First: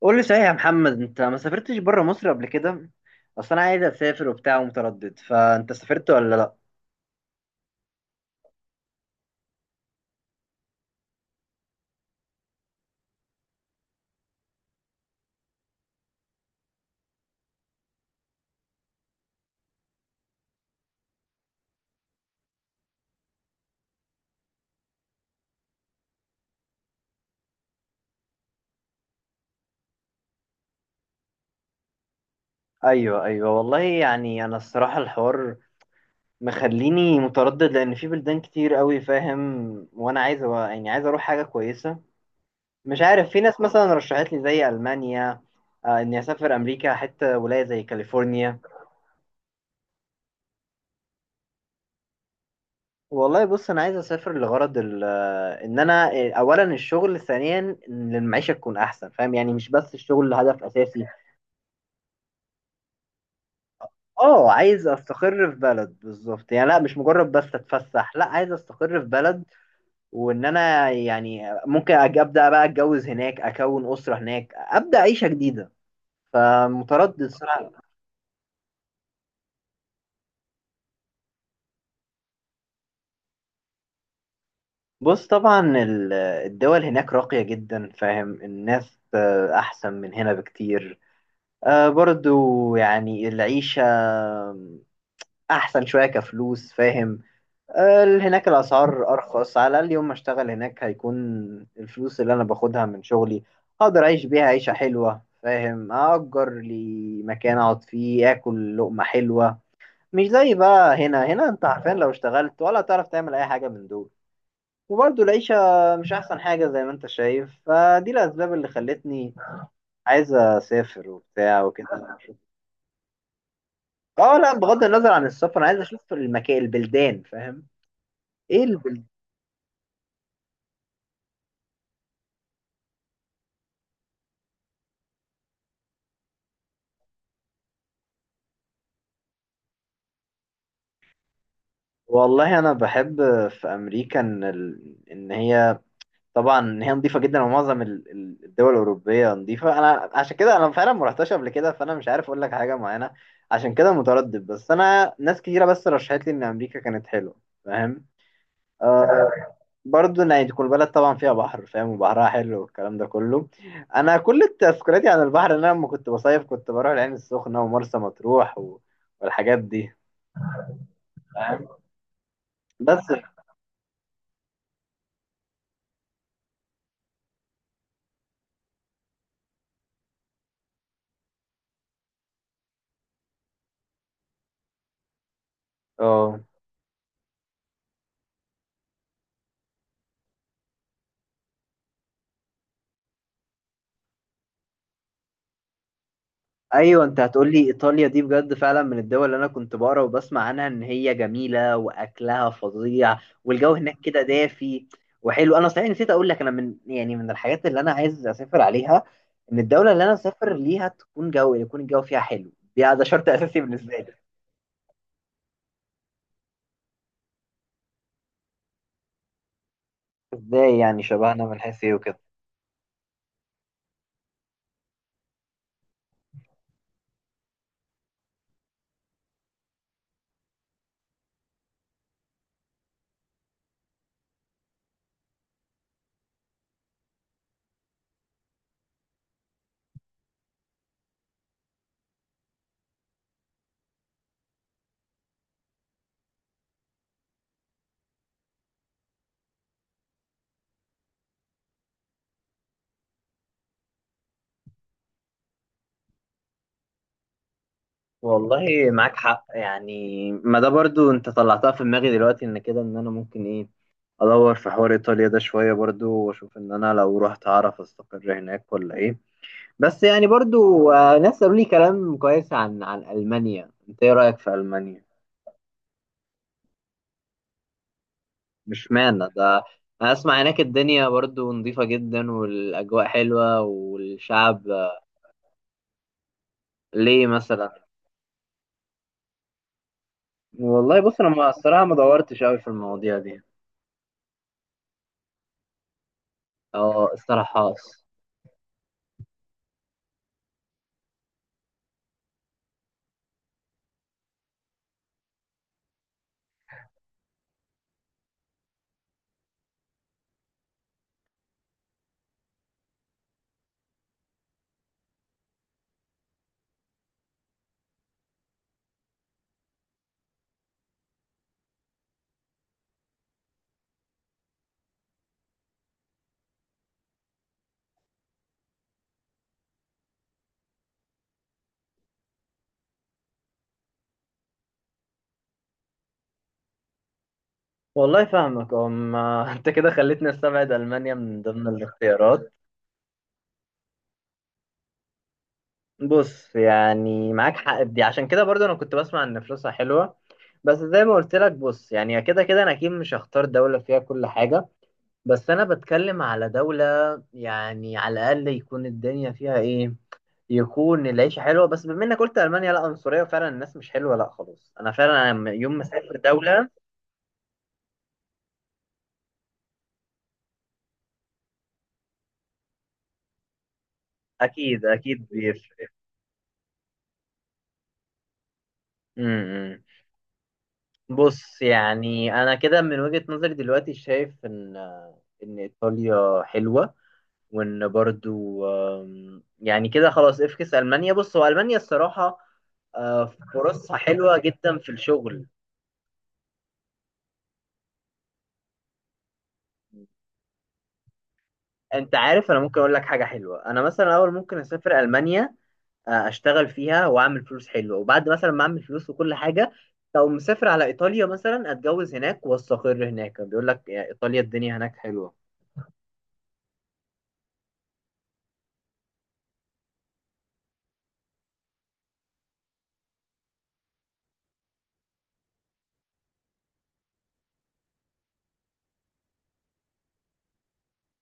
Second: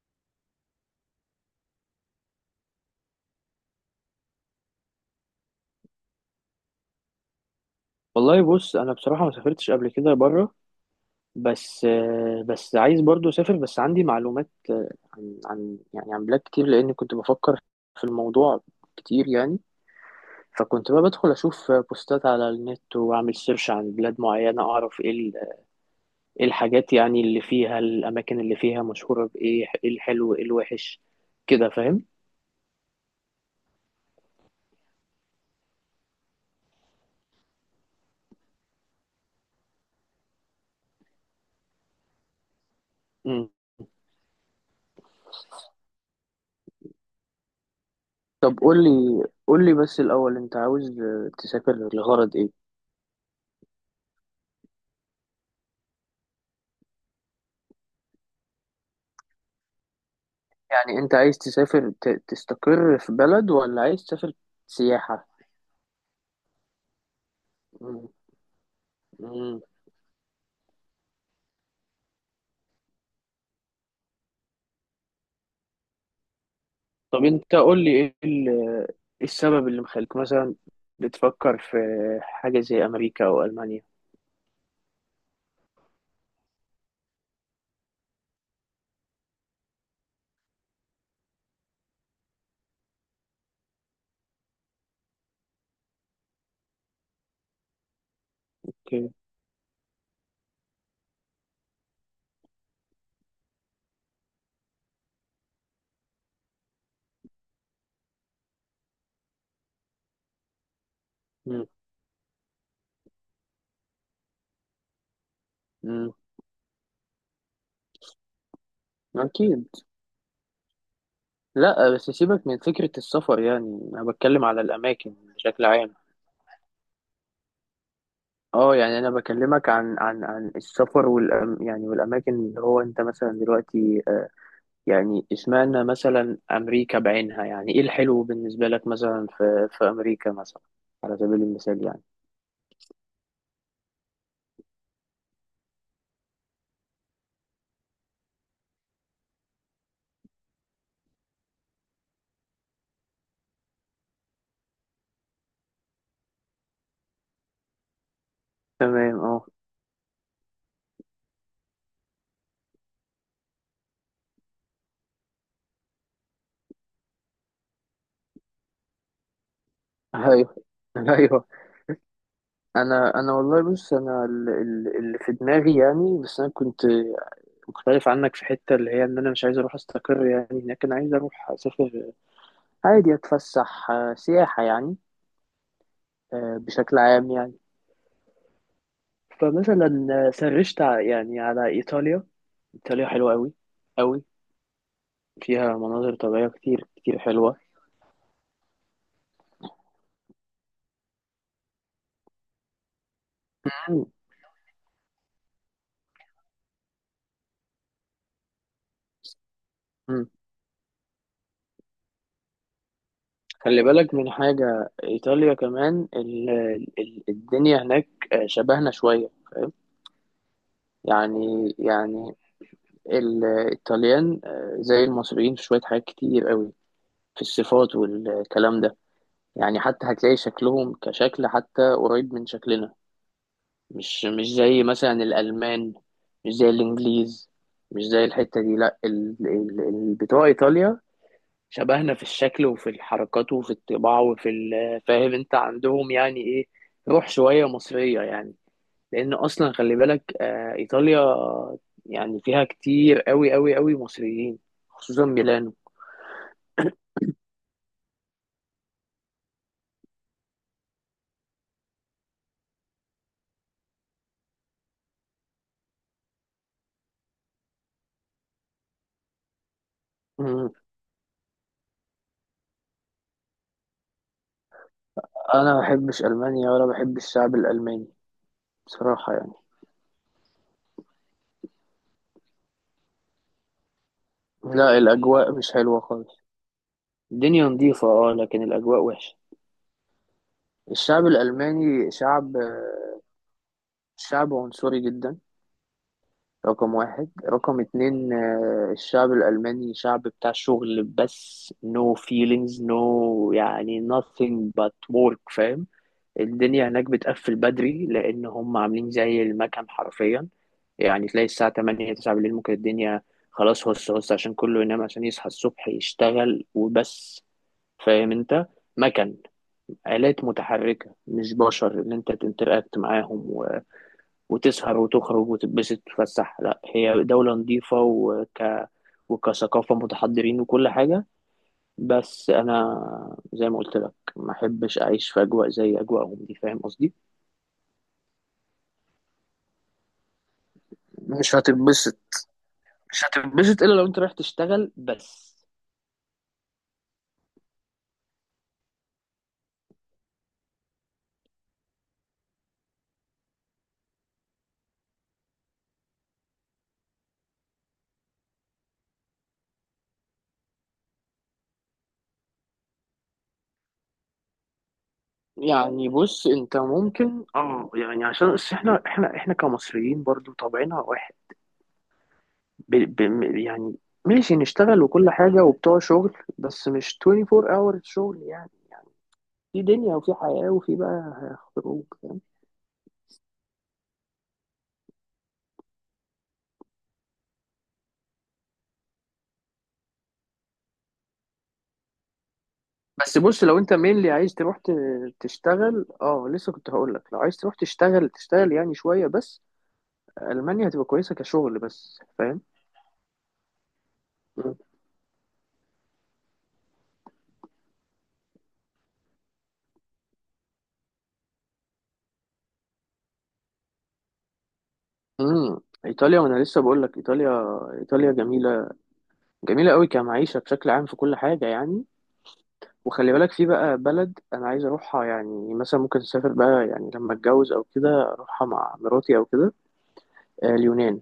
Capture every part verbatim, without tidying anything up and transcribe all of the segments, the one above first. قول لي صحيح يا محمد، انت ما سافرتش بره مصر قبل كده؟ اصل انا عايز اسافر وبتاع ومتردد، فانت سافرت ولا لا؟ والله بص، انا بصراحه ما سافرتش قبل كده بره. بس آه، بس عايز برضو اسافر. بس عندي معلومات آه، عن عن يعني عن بلاد كتير لان كنت بفكر في الموضوع كتير يعني. فكنت بقى بدخل اشوف بوستات على النت واعمل سيرش عن بلاد معينه اعرف ايه ال- إيه الحاجات، يعني اللي فيها الاماكن اللي فيها مشهوره بايه، ايه الحلو ايه الوحش، كده فاهم. ايوه ايوه، والله يعني انا الصراحه الحوار مخليني متردد، لان في بلدان كتير قوي فاهم. وانا عايز أ- يعني عايز اروح حاجه كويسه. مش عارف، في مم. ناس مثلا رشحت لي زي المانيا. آه، اني اسافر امريكا، حتى ولايه زي طب كاليفورنيا. قول لي قول لي بس الاول، انت عاوز آه، تسافر لغرض ايه؟ والله بص، انا عايز اسافر لغرض ال- آه، ان انا آه، اولا الشغل، ثانيا ان المعيشه تكون احسن. فاهم يعني مش بس الشغل هدف يعني اساسي. انت عايز تسافر، ت- تستقر في بلد ولا عايز تسافر اه، عايز سياحة؟ استقر في بلد بالظبط، يعني لا مش مجرد بس مم. اتفسح، لا عايز استقر في بلد. مم. وان انا يعني ممكن أج- ابدا بقى، اتجوز هناك، اكون اسره هناك، ابدا عيشه جديده. طب فمتردد انت قول صراحه. لي، ايه ال- ايه السبب اللي مخليك مثلا بتفكر في حاجة زي امريكا او المانيا؟ بص طبعا ال- الدول هناك راقيه جدا فاهم، الناس آه، احسن من هنا بكتير. آه، برضو يعني العيشه احسن شويه كفلوس فاهم. ال- هناك اوكي. الأسعار أرخص، على الأقل يوم ما أشتغل هناك هيكون الفلوس اللي أنا باخدها من شغلي أقدر أعيش بيها عيشة حلوة فاهم. أأجر لي مكان أقعد فيه، آكل لقمة حلوة، مش زي بقى هنا هنا أنت مم. عارفين، لو اشتغلت ولا تعرف تعمل أي حاجة من دول. وبرضه العيشة مش مم. أحسن حاجة زي ما أنت شايف. فدي الأسباب اللي خلتني اكيد. عايز أسافر وبتاع لا، بس وكده. سيبك من فكرة السفر، يعني انا أه بتكلم لا، على بغض النظر الاماكن عن السفر بشكل أنا عايز عام. أشوف المكان البلدان فاهم ايه. اه، يعني انا بكلمك عن عن عن السفر والأم يعني والاماكن اللي هو انت مثلا دلوقتي، آه، يعني اشمعنى مثلا أمريكا بعينها؟ يعني إيه الحلو بالنسبة لك مثلا في في أمريكا مثلا، على سبيل المثال يعني. والله انا بحب في امريكا ان ال... ان هي طبعا ان هي نظيفه جدا. ومعظم ال- ال- الدول الاوروبيه نظيفه. انا عشان كده انا فعلا ما رحتش قبل كده، فانا مش عارف اقول لك حاجه معينه. عشان كده متردد. بس انا ناس كتيره بس رشحت لي ان امريكا كانت حلوه فاهم. تمام، آه اه. برضه ان يعني تكون البلد طبعا فيها بحر فاهم، وبحرها حلو والكلام ده كله. انا كل تذكرياتي عن البحر ان انا لما كنت بصيف كنت بروح العين السخنه ومرسى مطروح و... والحاجات دي ايوه، ايوه. فاهم. بس انا انا والله بص، انا ال- ال- اللي في دماغي يعني، بس انا كنت مختلف عنك في حته اللي هي ان انا مش عايز اروح استقر يعني هناك، انا عايز اروح اسافر عادي، اتفسح آه، سياحه يعني، اه، آه، بشكل عام يعني. فمثلا آه، سرشت ع- يعني على ايطاليا. ايطاليا حلوه قوي، فيها مناظر طبيعية كتير ايوه. كتير انت هتقول حلوة. لي ايطاليا، دي بجد فعلا من الدول اللي انا كنت بقرا وبسمع عنها ان هي جميله واكلها فظيع والجو هناك مم. كده دافي وحلو. انا صحيح نسيت اقول لك، انا من يعني من الحاجات اللي انا عايز اسافر عليها، ان الدوله اللي انا مم. اسافر ليها تكون جو يكون الجو فيها حلو. دي ده شرط اساسي خلي بالنسبه لي. بالك من حاجة، إيطاليا كمان ال ال الدنيا هناك، آه، شبهنا شوية، فاهم؟ ازاي يعني شبهنا، من يعني حيث ايه وكده؟ يعني الإيطاليان آه، زي المصريين في شوية حاجات كتير قوي، في الصفات والكلام ده. يعني حتى هتلاقي شكلهم كشكل حتى قريب من شكلنا. مش مش زي مثلا الألمان، مش زي الإنجليز، مش زي الحتة دي، لا ال- ال- ال- بتوع إيطاليا شبهنا في الشكل وفي الحركات وفي الطباع وفي ال- فاهم انت عندهم يعني ايه؟ روح شوية مصرية يعني. لان اصلا خلي بالك، آه، ايطاليا يعني فيها كتير قوي قوي قوي مصريين، خصوصا ميلانو. والله معاك حق، يعني ما ده برضو انت طلعتها في دماغي دلوقتي، ان كده ان انا ممكن ايه ادور في حوار ايطاليا ده شويه برضو، واشوف ان انا لو رحت اعرف استقر هناك ولا ايه. بس يعني مم. برضو آه، ناس قالوا لي كلام كويس عن عن المانيا. انت ايه رايك في المانيا؟ انا ما بحبش المانيا ولا بحب الشعب الالماني، مش معنى بصراحة يعني. ده. انا اسمع هناك الدنيا برضو نظيفه جدا والاجواء حلوه والشعب لا، آه، الاجواء مش حلوة خالص. ليه الدنيا مثلا؟ نظيفة اه لكن الاجواء وحشة. والله بص الشعب انا ما- الصراحه ما الالماني دورتش شعب قوي في آه، المواضيع دي. شعب عنصري جدا. رقم اه واحد، الصراحه. رقم اتنين، آه، الشعب الألماني شعب بتاع شغل بس، no feelings، no. يعني nothing but work، فاهم. الدنيا هناك بتقفل بدري لأن هم عاملين زي المكن حرفيا. يعني تلاقي الساعة تمانية تسعة بالليل ممكن الدنيا خلاص هص هص، عشان كله ينام عشان يصحى الصبح يشتغل وبس، فاهم انت؟ مكن، آلات متحركة، مش بشر اللي انت تنتراكت معاهم وتسهر وتخرج وتتبسط وتتفسح. لا، هي دولة نظيفة وك... وكثقافة متحضرين وكل حاجة، بس أنا زي ما قلت لك ما أحبش أعيش في أجواء زي أجواءهم دي، فاهم قصدي؟ والله فاهمك. أم انت كده خليتني استبعد المانيا من مش ضمن هتتبسط، الاختيارات. مش هتتبسط إلا لو أنت رايح تشتغل بس. بص يعني معاك حق في دي، عشان كده برضو انا كنت بسمع ان فلوسها حلوه. بس زي ما قلت لك بص، يعني كده كده انا اكيد مش هختار دوله فيها كل حاجه، بس انا بتكلم على دوله يعني على الاقل يكون الدنيا فيها ايه، يكون العيشه حلوه. بس بما انك قلت المانيا لا عنصريه وفعلا الناس مش حلوه، لا خلاص انا فعلا لما- يوم ما يعني اسافر بص، دوله. أنت ممكن آه يعني، عشان بس إحنا، إحنا إحنا كمصريين برضو طبعنا واحد، ب... ب... يعني ماشي، اكيد نشتغل اكيد وكل حاجة بيفرق. وبتوع شغل، بس مش أربعة وعشرين hours شغل يعني، في امم دنيا وفي حياة وفي بقى بص خروج، يعني فاهم؟ انا كده من وجهه نظري دلوقتي شايف ان ان ايطاليا حلوه، وان برضو، آم، يعني كده خلاص افكس المانيا. بص هو المانيا الصراحه آه، بس بص، لو انت فرصها مينلي حلوه عايز تروح جدا في ت- الشغل. تشتغل، اه لسه كنت هقول لك، لو عايز تروح تشتغل تشتغل يعني شويه بس، المانيا هتبقى كويسه كشغل انت بس، عارف انا فاهم. ممكن اقول لك حاجه حلوه، انا مثلا اول ممكن مم. اسافر المانيا، آه، اشتغل فيها واعمل فلوس حلوه، وبعد مثلا ما اعمل فلوس وكل حاجه لو مسافر على ايطاليا مثلا، اتجوز هناك واستقر هناك. بيقول لك يا ايطاليا الدنيا هناك حلوه. امم ايطاليا. وانا لسه بقول لك ايطاليا، ايطاليا جميله، جميله قوي كمعيشه بشكل عام في كل حاجه يعني. وخلي بالك في بقى بلد انا عايز اروحها، يعني مثلا ممكن اسافر بقى يعني لما اتجوز او كده اروحها مع مراتي او كده، آه، اليونان.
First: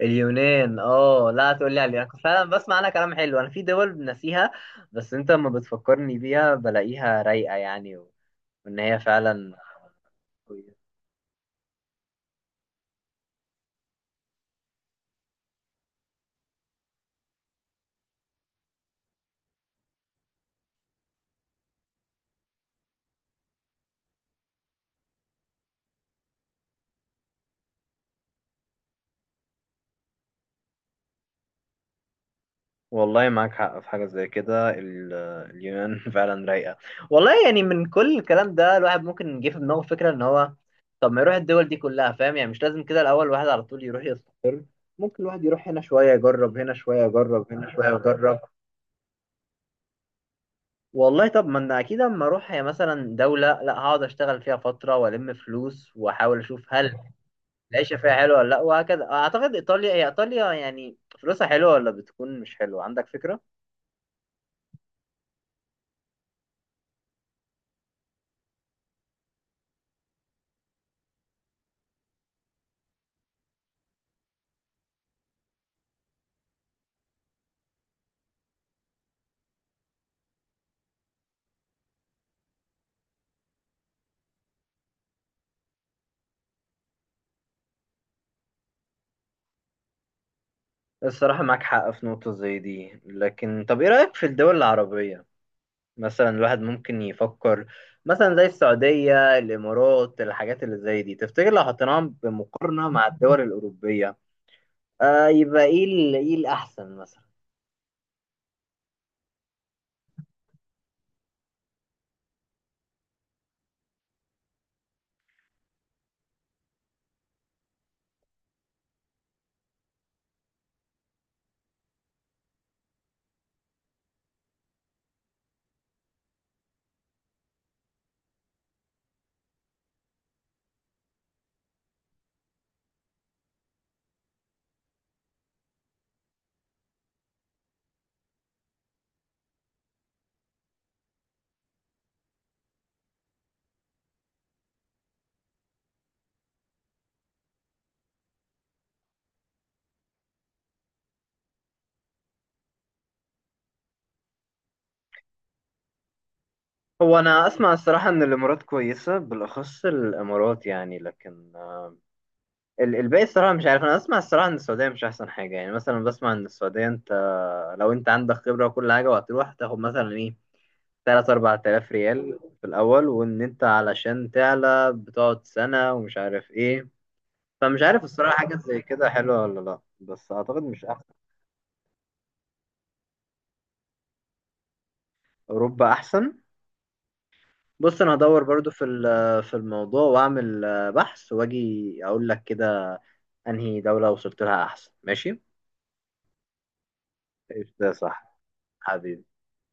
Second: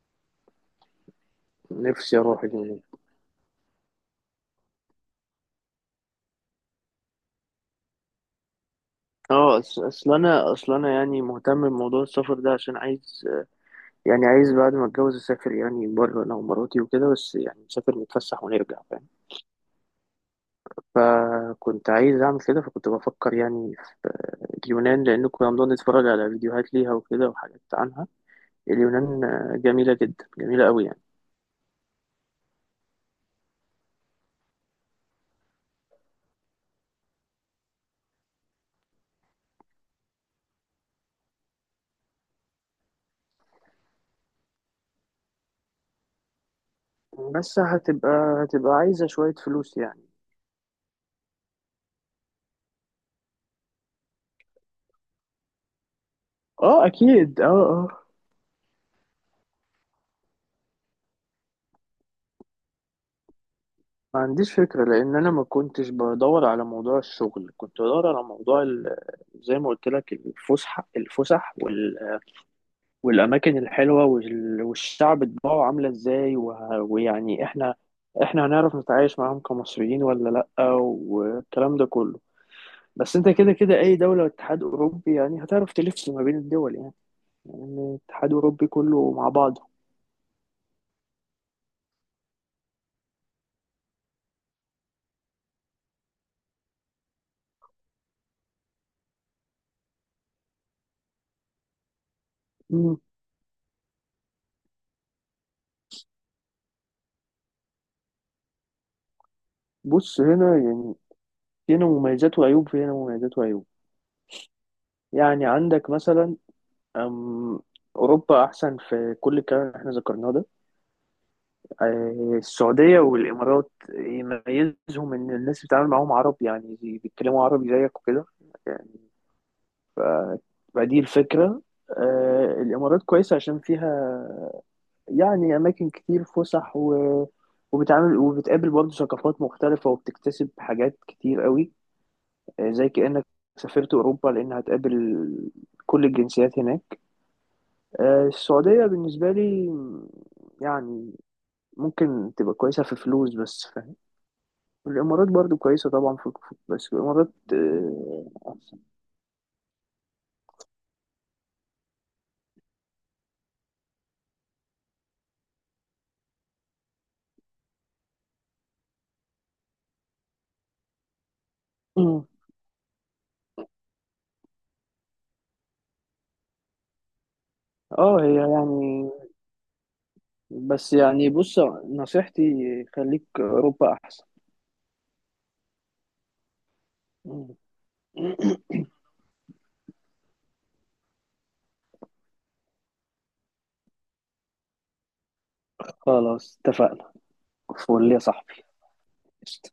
اليونان اه لا، تقول لي على اليونان، نفسي كنت اروح فعلا بسمع اليونان. عنها كلام حلو، انا في دول ناسيها. بس انت لما بتفكرني بيها، بلاقيها رايقه يعني، وان هي فعلا اه، أص- اصل انا اصل كويسة. انا يعني مهتم بموضوع السفر ده عشان عايز، يعني عايز بعد ما اتجوز اسافر يعني بره انا ومراتي وكده، بس يعني نسافر نتفسح ونرجع، فاهم. فكنت عايز اعمل كده، فكنت بفكر يعني في اليونان لان كنا بنقعد نتفرج على فيديوهات ليها وكده وحاجات عنها. اليونان آه، جميلة جدا، جميلة قوي يعني. والله معاك حق في حاجة زي كده ال- اليونان فعلا رايقة. والله يعني من كل الكلام ده الواحد ممكن يجي في دماغه فكرة ان هو، طب ما يروح الدول دي كلها فاهم. يعني مش لازم كده الاول الواحد على طول يروح يصل، ممكن الواحد يروح هنا شوية يجرب، هنا شوية يجرب، بس هنا شوية يجرب. هتبقى هتبقى عايزة شوية فلوس يعني. والله طب ما انا اكيد اما اروح هي مثلا دوله، لا هقعد اشتغل فيها فتره والم فلوس واحاول اشوف اه هل اكيد، اه اه. العيشه فيها حلوه ولا لا، وهكذا. اعتقد ايطاليا هي ايطاليا يعني، فلوسها حلوه ولا بتكون مش حلوه، عندك فكره؟ ما عنديش فكرة، لأن أنا ما كنتش بدور على موضوع الشغل، كنت بدور على موضوع ال- زي ما قلت لك، الفسح الفسح وال... والأماكن الحلوة وال... والشعب طباعه عاملة إزاي و... ويعني إحنا إحنا هنعرف نتعايش معاهم كمصريين ولا لأ، والكلام ده كله. بس أنت كده كده أي دولة اتحاد أوروبي يعني هتعرف تلف ما بين الدول يعني، يعني الاتحاد الأوروبي كله مع بعضه. الصراحه معاك حق في نقطه زي دي، لكن طب ايه رايك في الدول العربيه؟ مثلا الواحد ممكن يفكر، مثلا زي السعوديه، الامارات، الحاجات اللي زي دي، تفتكر لو حطيناهم بمقارنه مم. مع الدول الاوروبيه، آه يبقى ايه ال- ايه الاحسن مثلا؟ بص، هنا يعني، هنا مميزات وعيوب، هنا مميزات وعيوب، يعني عندك مثلا، أم أوروبا أحسن في كل الكلام اللي احنا ذكرناه ده. آه، السعودية والإمارات يميزهم إن الناس بتتعامل معاهم عربي، يعني بي- بيتكلموا عربي زيك وكده، يعني فدي الفكرة. آه، الإمارات كويسة عشان فيها يعني أماكن كتير فسح و... وبتعامل وبتقابل برضه ثقافات مختلفة وبتكتسب حاجات كتير قوي، آه، زي كأنك سافرت أوروبا لأن هتقابل كل الجنسيات هناك. آه، السعودية بالنسبة لي يعني ممكن تبقى كويسة في فلوس بس، فاهم. الإمارات برضو كويسة طبعا في في- بس هو الإمارات انا اسمع الصراحه ان آه، الامارات أحسن. كويسه بالاخص الامارات يعني، لكن آه، ال- الباقي الصراحه مش عارف. انا اسمع الصراحه ان السعوديه مش احسن حاجه، يعني مثلا بسمع ان السعوديه انت لو انت عندك خبره وكل حاجه، وهتروح تاخد مثلا ايه ثلاث 4000 مم. ريال في الاول، وان انت علشان تعلى بتقعد سنه ومش عارف ايه. فمش عارف اه هي الصراحه حاجه زي كده يعني، حلوه ولا لا، بس اعتقد مش بس احسن. يعني بص، نصيحتي خليك أوروبا أحسن. اوروبا احسن. مم. بص انا هدور برضو في ال- في الموضوع، واعمل آه، بحث واجي اقول لك كده انهي دولة وصلت لها احسن، ماشي. خلاص اتفقنا. ايش ده فول يا صح؟ صاحبي. حبيبي. قشطة.